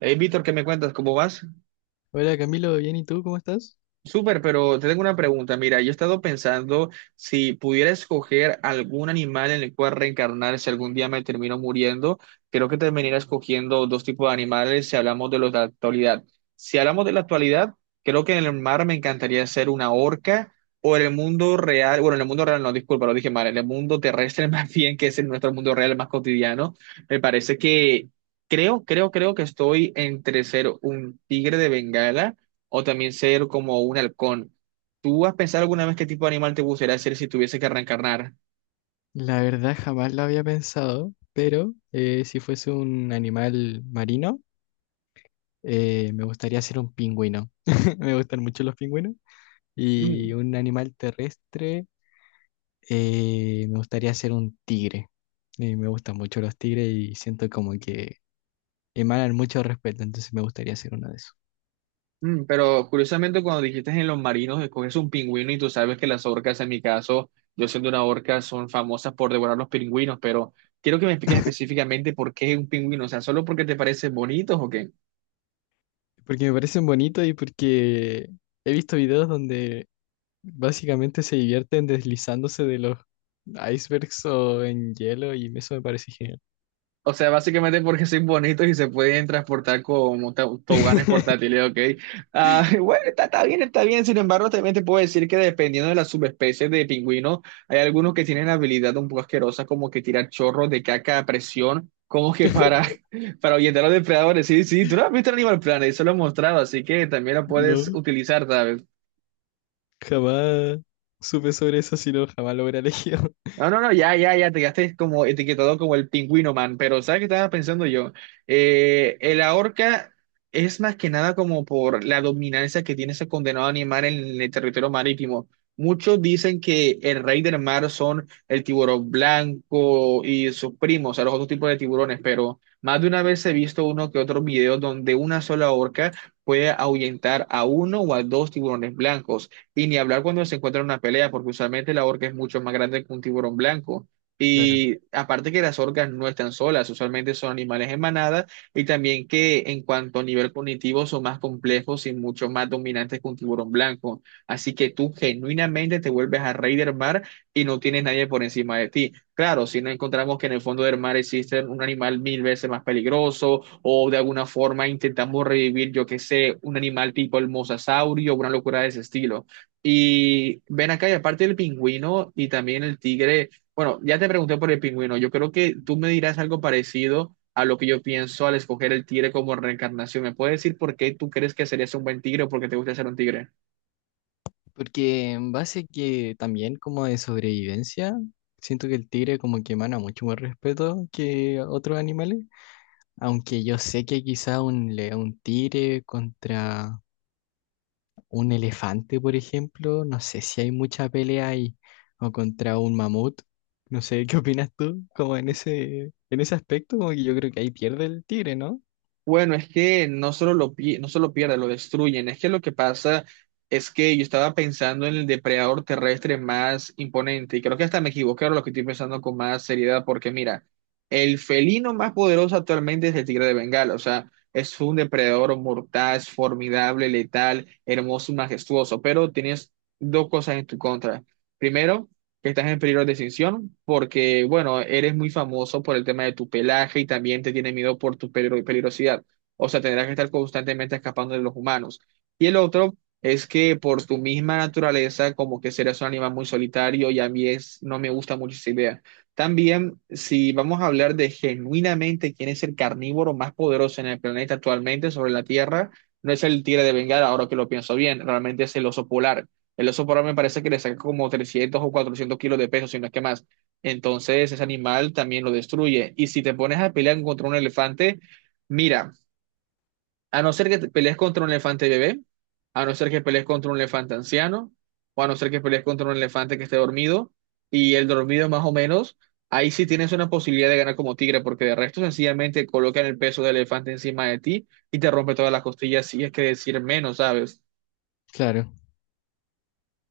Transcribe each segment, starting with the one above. Hey, Víctor, ¿qué me cuentas? ¿Cómo vas? Hola Camilo, bien, ¿y tú cómo estás? Súper, pero te tengo una pregunta. Mira, yo he estado pensando si pudiera escoger algún animal en el cual reencarnar si algún día me termino muriendo, creo que terminaría escogiendo dos tipos de animales si hablamos de los de la actualidad. Si hablamos de la actualidad, creo que en el mar me encantaría ser una orca o en el mundo real, bueno, en el mundo real no, disculpa, lo dije mal, en el mundo terrestre más bien, que es en nuestro mundo real más cotidiano, me parece que creo que estoy entre ser un tigre de Bengala o también ser como un halcón. ¿Tú has pensado alguna vez qué tipo de animal te gustaría ser si tuviese que reencarnar? La verdad jamás lo había pensado, pero si fuese un animal marino, me gustaría ser un pingüino. Me gustan mucho los pingüinos. Y Mm, un animal terrestre, me gustaría ser un tigre. Me gustan mucho los tigres y siento como que emanan mucho respeto, entonces me gustaría ser uno de esos. pero curiosamente cuando dijiste en los marinos, escoges un pingüino y tú sabes que las orcas, en mi caso, yo siendo una orca, son famosas por devorar los pingüinos, pero quiero que me expliques específicamente por qué un pingüino, o sea, ¿solo porque te parecen bonitos o qué? Porque me parecen bonitos y porque he visto videos donde básicamente se divierten deslizándose de los icebergs o en hielo y eso me parece genial. O sea, básicamente porque son bonitos y se pueden transportar como toboganes portátiles, ¿ok? Ah, bueno, está bien, está bien. Sin embargo, también te puedo decir que dependiendo de las subespecies de pingüino, hay algunos que tienen habilidad un poco asquerosa, como que tirar chorros de caca a presión, como que para, para ahuyentar a los depredadores. Sí, sí, tú no has visto el Animal Planet, eso lo he mostrado, así que también lo puedes No, utilizar, ¿sabes? jamás supe sobre eso, sino jamás lo hubiera elegido. No, no, no, ya, ya, ya, te quedaste como etiquetado como el pingüino man, pero ¿sabes qué estaba pensando yo? La orca es más que nada como por la dominancia que tiene ese condenado animal en el territorio marítimo. Muchos dicen que el rey del mar son el tiburón blanco y sus primos, o sea, los otros tipos de tiburones, pero más de una vez he visto uno que otro video donde una sola orca puede ahuyentar a uno o a dos tiburones blancos. Y ni hablar cuando se encuentra en una pelea, porque usualmente la orca es mucho más grande que un tiburón blanco. Claro. Y aparte que las orcas no están solas, usualmente son animales en manada y también que en cuanto a nivel cognitivo son más complejos y mucho más dominantes que un tiburón blanco. Así que tú genuinamente te vuelves a rey del mar y no tienes nadie por encima de ti. Claro, si no encontramos que en el fondo del mar existe un animal mil veces más peligroso o de alguna forma intentamos revivir, yo qué sé, un animal tipo el mosasaurio o una locura de ese estilo. Y ven acá, y aparte del pingüino y también el tigre, bueno, ya te pregunté por el pingüino, yo creo que tú me dirás algo parecido a lo que yo pienso al escoger el tigre como reencarnación. ¿Me puedes decir por qué tú crees que serías un buen tigre o por qué te gusta ser un tigre? Porque en base que también como de sobrevivencia, siento que el tigre como que emana mucho más respeto que otros animales. Aunque yo sé que quizá un, le- un tigre contra Un elefante, por ejemplo, no sé si hay mucha pelea ahí, o contra un mamut, no sé, ¿qué opinas tú? Como en ese aspecto, como que yo creo que ahí pierde el tigre, ¿no? Bueno, es que no solo no solo pierde, lo destruyen. Es que lo que pasa es que yo estaba pensando en el depredador terrestre más imponente y creo que hasta me equivoqué ahora lo que estoy pensando con más seriedad porque mira, el felino más poderoso actualmente es el tigre de Bengala. O sea, es un depredador mortal, es formidable, letal, hermoso y majestuoso, pero tienes dos cosas en tu contra. Primero, que estás en peligro de extinción porque, bueno, eres muy famoso por el tema de tu pelaje y también te tiene miedo por tu peligrosidad. O sea, tendrás que estar constantemente escapando de los humanos. Y el otro es que por tu misma naturaleza, como que serás un animal muy solitario y a mí es, no me gusta mucho esa idea. También, si vamos a hablar de genuinamente quién es el carnívoro más poderoso en el planeta actualmente sobre la Tierra, no es el tigre de Bengala, ahora que lo pienso bien, realmente es el oso polar. El oso polar me parece que le saca como 300 o 400 kilos de peso, si no es que más. Entonces, ese animal también lo destruye. Y si te pones a pelear contra un elefante, mira, a no ser que te pelees contra un elefante bebé, a no ser que pelees contra un elefante anciano, o a no ser que pelees contra un elefante que esté dormido, y el dormido más o menos, ahí sí tienes una posibilidad de ganar como tigre, porque de resto sencillamente colocan el peso del elefante encima de ti y te rompe todas las costillas, si es que decir menos, ¿sabes? Claro,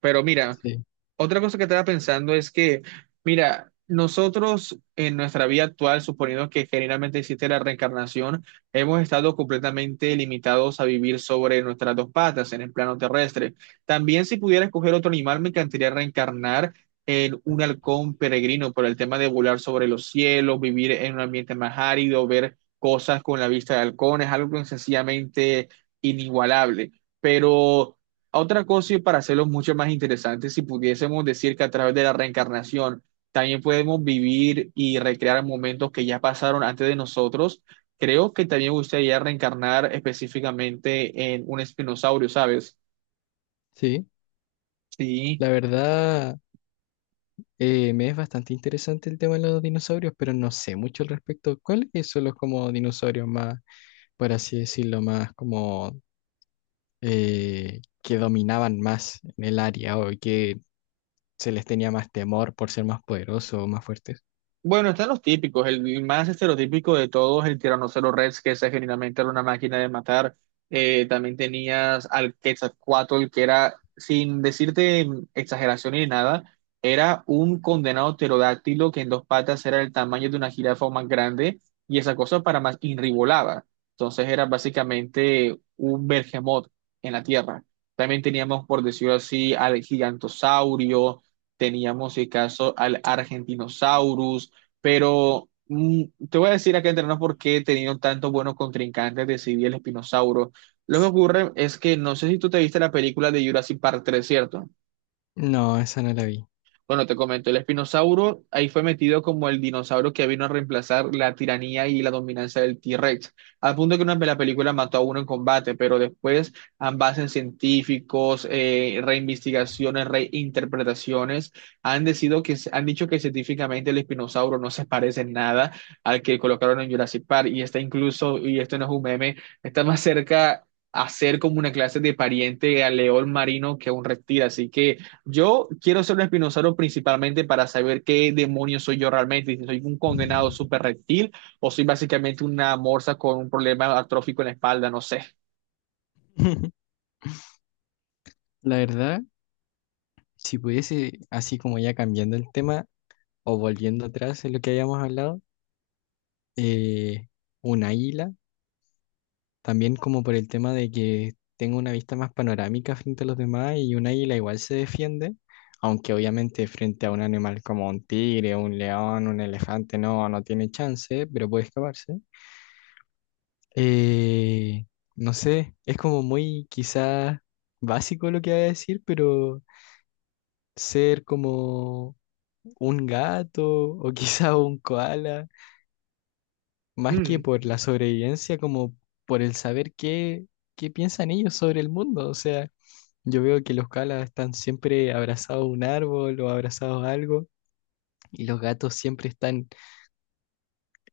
Pero mira, sí, otra cosa que estaba pensando es que, mira, nosotros en nuestra vida actual, suponiendo que generalmente existe la reencarnación, hemos estado completamente limitados a vivir sobre nuestras dos patas en el plano terrestre. También si pudiera escoger otro animal, me encantaría reencarnar en un halcón peregrino por el tema de volar sobre los cielos, vivir en un ambiente más árido, ver cosas con la vista de halcón, es algo sencillamente inigualable. Pero otra cosa, y para hacerlo mucho más interesante, si pudiésemos decir que a través de la reencarnación también podemos vivir y recrear momentos que ya pasaron antes de nosotros, creo que también me gustaría reencarnar específicamente en un espinosaurio, ¿sabes? sí. Sí, La verdad, me es bastante interesante el tema de los dinosaurios, pero no sé mucho al respecto. ¿Cuáles son los como dinosaurios más, por así decirlo, más como que dominaban más en el área o que se les tenía más temor por ser más poderosos o más fuertes? bueno, están los típicos. El más estereotípico de todos, el Tyrannosaurus Rex, que ese genuinamente era una máquina de matar. También tenías al Quetzalcóatl, que era, sin decirte exageración ni nada, era un condenado pterodáctilo que en dos patas era el tamaño de una jirafa o más grande, y esa cosa para más inribolaba. Entonces era básicamente un bergemot en la tierra. También teníamos, por decirlo así, al gigantosaurio, teníamos, si caso, al argentinosaurus pero mm, te voy a decir acá entre nos por qué he tenido tantos buenos contrincantes de Civil el Espinosauro. Lo que ocurre es que no sé si tú te viste la película de Jurassic Park 3, ¿cierto? No, esa no la vi. Bueno, te comento, el espinosauro ahí fue metido como el dinosaurio que vino a reemplazar la tiranía y la dominancia del T-Rex, al punto que una la película mató a uno en combate, pero después ambas en científicos, reinvestigaciones, reinterpretaciones, han dicho que científicamente el espinosauro no se parece en nada al que colocaron en Jurassic Park, y está incluso, y esto no es un meme, está más cerca... a ser como una clase de pariente al león marino que a un reptil, así que yo quiero ser un espinosaurio principalmente para saber qué demonio soy yo realmente, si soy un condenado súper reptil o soy básicamente una morsa con un problema atrófico en la espalda, no sé. La verdad, si pudiese, así como ya cambiando el tema o volviendo atrás en lo que habíamos hablado, eh, un águila, también como por el tema de que tengo una vista más panorámica frente a los demás y un águila igual se defiende, aunque obviamente frente a un animal como un tigre, un león, un elefante, no, no tiene chance, pero puede escaparse. Eh, no sé, es como muy quizás básico lo que voy a decir, pero ser como un gato o quizá un koala, más que Mm, por la sobrevivencia, como por el saber qué piensan ellos sobre el mundo. O sea, yo veo que los koalas están siempre abrazados a un árbol o abrazados a algo, y los gatos siempre están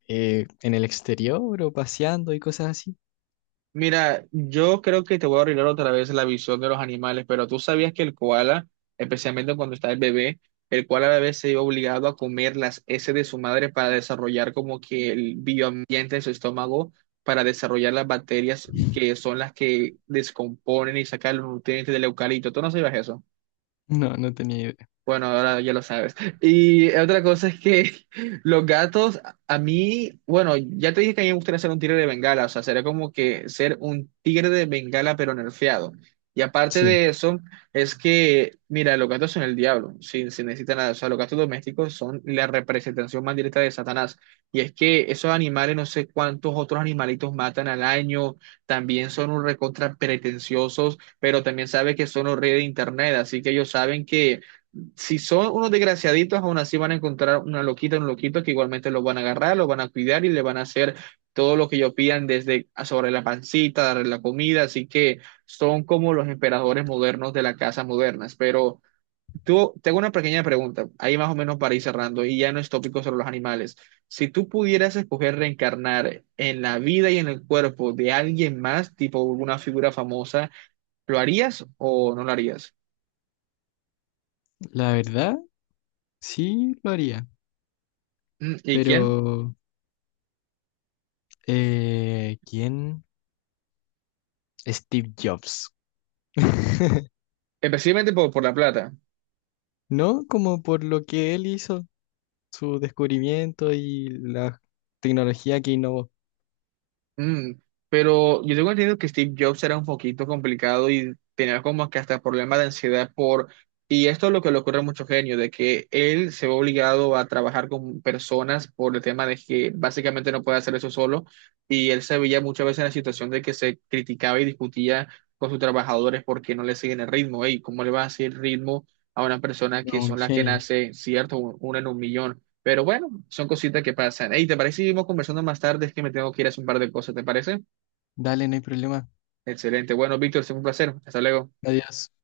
en el exterior o paseando y cosas así. Mira, yo creo que te voy a arreglar otra vez la visión de los animales, pero tú sabías que el koala, especialmente cuando está el bebé, el koala a veces se ve obligado a comer las heces de su madre para desarrollar como que el bioambiente en su estómago, para desarrollar las bacterias que son las que descomponen y sacan los nutrientes del eucalipto. ¿Tú no sabías eso? No, no tenía idea. Bueno, ahora ya lo sabes. Y otra cosa es que los gatos, a mí, bueno, ya te dije que a mí me gustaría ser un tigre de Bengala, o sea, sería como que ser un tigre de Bengala pero nerfeado. Y aparte Sí, de eso, es que, mira, los gatos son el diablo, sin necesitar nada. O sea, los gatos domésticos son la representación más directa de Satanás. Y es que esos animales, no sé cuántos otros animalitos matan al año, también son un recontra pretenciosos, pero también sabe que son los reyes de internet, así que ellos saben que si son unos desgraciaditos, aún así van a encontrar una loquita, un loquito que igualmente los van a agarrar, los van a cuidar y le van a hacer todo lo que ellos pidan desde sobre la pancita, darle la comida, así que son como los emperadores modernos de la casa modernas. Pero tú, tengo una pequeña pregunta, ahí más o menos para ir cerrando, y ya no es tópico sobre los animales. Si tú pudieras escoger reencarnar en la vida y en el cuerpo de alguien más, tipo una figura famosa, ¿lo harías o no lo harías? la verdad, sí lo haría, Mm, ¿y quién? pero ¿quién? Steve Jobs. Especialmente por la plata. No, como por lo que él hizo, su descubrimiento y la tecnología que innovó. Mm, pero yo tengo entendido que Steve Jobs era un poquito complicado y tenía como que hasta problemas de ansiedad por... Y esto es lo que le ocurre a muchos genios, de que él se ve obligado a trabajar con personas por el tema de que básicamente no puede hacer eso solo. Y él se veía muchas veces en la situación de que se criticaba y discutía con sus trabajadores porque no le siguen el ritmo. Ey, ¿cómo le va a hacer ritmo a una persona No, que un son las que genio. nace, cierto, una en un millón? Pero bueno. Son cositas que pasan. Hey, ¿te parece si seguimos conversando más tarde? Es que me tengo que ir a hacer un par de cosas, ¿te parece? Dale, no hay problema. Excelente. Bueno, Víctor, es un placer. Hasta luego. Adiós.